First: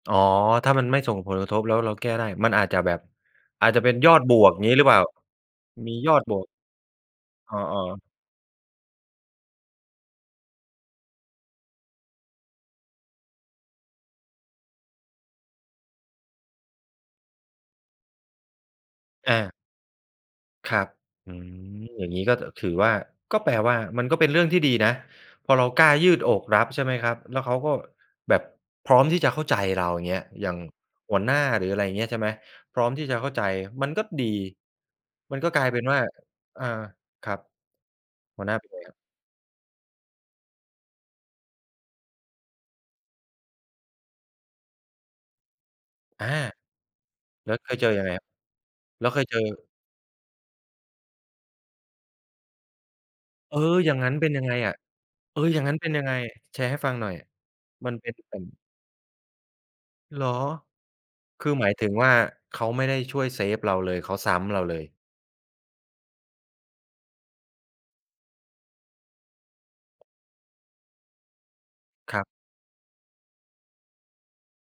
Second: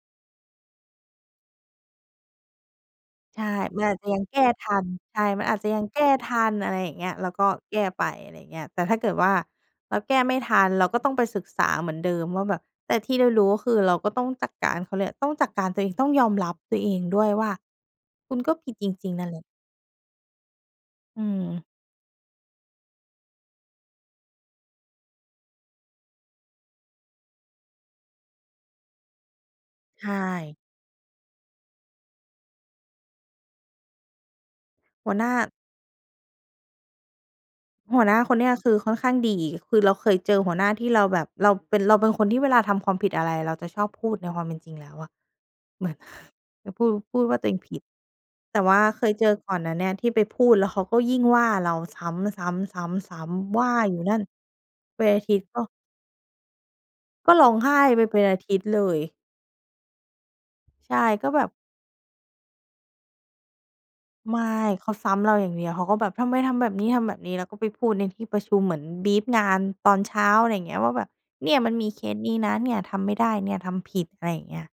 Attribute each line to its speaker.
Speaker 1: อ๋อ ถ้ามันไม่ส่งผลกระทบ แล้วเราแก้ได้ มันอาจจะแบบ
Speaker 2: ใช่
Speaker 1: อาจ
Speaker 2: ม
Speaker 1: จะ
Speaker 2: ัน
Speaker 1: เป
Speaker 2: อ
Speaker 1: ็
Speaker 2: า
Speaker 1: น
Speaker 2: จจะ
Speaker 1: ยอ
Speaker 2: ยั
Speaker 1: ด
Speaker 2: ง
Speaker 1: บ
Speaker 2: แก้
Speaker 1: วก
Speaker 2: ท
Speaker 1: งี้
Speaker 2: ั
Speaker 1: หรื
Speaker 2: น
Speaker 1: อเปล่า?
Speaker 2: ใช่ มันอาจจะยัง
Speaker 1: มี
Speaker 2: แก้
Speaker 1: ยอด
Speaker 2: ท
Speaker 1: บว
Speaker 2: ั
Speaker 1: ก
Speaker 2: น อะไรอย่างเงี้ย เราก็
Speaker 1: อ๋อ
Speaker 2: แก้ไ
Speaker 1: ๆ
Speaker 2: ป อะไรอย่างเงี้ย แต่ถ้าเกิดว่าเราแก้ไม่ทัน เราก็ต้องไปศึกษาเหมือนเดิมว่าแบบ แต่ที่เรารู้ก็คือเราก็ต้องจัดการ เขาเรียกต้องจัดการตัวเอง ต้องยอมรับตัวเองด้วยว่าคุณก็ผิดจริง ๆ นั่น
Speaker 1: อ
Speaker 2: แหละ
Speaker 1: า ครับ
Speaker 2: อื
Speaker 1: อื
Speaker 2: ม
Speaker 1: ม อย่างงี้ก็ อ ถือว่า ก็แปลว่ามันก็เป็นเรื่องที่ดีนะ พอเรากล้ายืดอกรับ ใช่ไหมครับ แล้วเขาก็แบบพร้อมที่จะเข้าใจเรา อ
Speaker 2: ใ
Speaker 1: ย่
Speaker 2: ช
Speaker 1: างเงี้ย อย่า
Speaker 2: ่
Speaker 1: งหัวหน้า หรืออะไรอย่างเงี้ย ใช่ไหม พร้อมที่จะเข้าใจ มันก็ดี
Speaker 2: หัวหน้า
Speaker 1: มันก็กลายเป็นว่า อา ครับ
Speaker 2: หัวหน้าคน
Speaker 1: ห
Speaker 2: เ
Speaker 1: ั
Speaker 2: นี
Speaker 1: ว
Speaker 2: ้
Speaker 1: หน
Speaker 2: ย
Speaker 1: ้าเป
Speaker 2: ค
Speaker 1: ็น
Speaker 2: ือ
Speaker 1: ไง
Speaker 2: ค่
Speaker 1: คร
Speaker 2: อ
Speaker 1: ับ?
Speaker 2: นข้างดี คือเราเคยเจอหัวหน้าที่เราแบบ เราเป็น เราเป็นคนที่เวลาทำความผิดอะไร เราจะชอบพูดในความเป็นจริงแล้วอะ เหมือน
Speaker 1: อา
Speaker 2: จะพูด พูดว่าตั
Speaker 1: แ
Speaker 2: ว
Speaker 1: ล
Speaker 2: เ
Speaker 1: ้
Speaker 2: อ
Speaker 1: ว
Speaker 2: ง
Speaker 1: เค
Speaker 2: ผ
Speaker 1: ย
Speaker 2: ิด
Speaker 1: เจอยังไงครับ?
Speaker 2: แต่ว่าเค
Speaker 1: แล้ว
Speaker 2: ย
Speaker 1: เค
Speaker 2: เจ
Speaker 1: ยเ
Speaker 2: อ
Speaker 1: จอ
Speaker 2: ก่อนเนี่ยที่ไปพูด แล้วเขาก็ยิ่งว่าเราซ้ำ ๆ ๆ
Speaker 1: เอ
Speaker 2: ๆ ว
Speaker 1: อ
Speaker 2: ่า
Speaker 1: อย่
Speaker 2: อย
Speaker 1: าง
Speaker 2: ู่
Speaker 1: งั
Speaker 2: น
Speaker 1: ้
Speaker 2: ั
Speaker 1: น
Speaker 2: ่น
Speaker 1: เป็นยังไงอะ
Speaker 2: เป็นอาท
Speaker 1: เ
Speaker 2: ิ
Speaker 1: อ
Speaker 2: ต
Speaker 1: อ
Speaker 2: ย์
Speaker 1: อ
Speaker 2: ก
Speaker 1: ย
Speaker 2: ็
Speaker 1: ่างงั้นเป็นยังไง? แชร์ให้ฟังหน่อย
Speaker 2: ก็ร้องไห้
Speaker 1: มัน
Speaker 2: ไป
Speaker 1: เป็
Speaker 2: เ
Speaker 1: น
Speaker 2: ป็น
Speaker 1: เป
Speaker 2: อ
Speaker 1: ิ
Speaker 2: า
Speaker 1: ่น
Speaker 2: ทิตย์เลย
Speaker 1: เหรอ
Speaker 2: ใช่ ก็แบ
Speaker 1: คื
Speaker 2: บ
Speaker 1: อหมายถึงว่าเขาไม่ได้ช่วยเซฟเราเลย เขาซ้
Speaker 2: ไม่
Speaker 1: ำเราเล
Speaker 2: เ
Speaker 1: ย
Speaker 2: ขาซ้ำเราอย่างเดียว เขาก็แบบ "ทำไมทำแบบนี้ ทำแบบนี้" แล้วก็ไปพูดในที่ประชุม เหมือน บรีฟ งานตอนเช้า อะไรอย่างเงี้ย ว่าแบบ "เนี่ยมันมีเค
Speaker 1: ค
Speaker 2: ส
Speaker 1: รับ
Speaker 2: นี้นะ เนี่ยทำไม่ได้ เนี่ยทำผิด" อะไรอย่างเงี้ย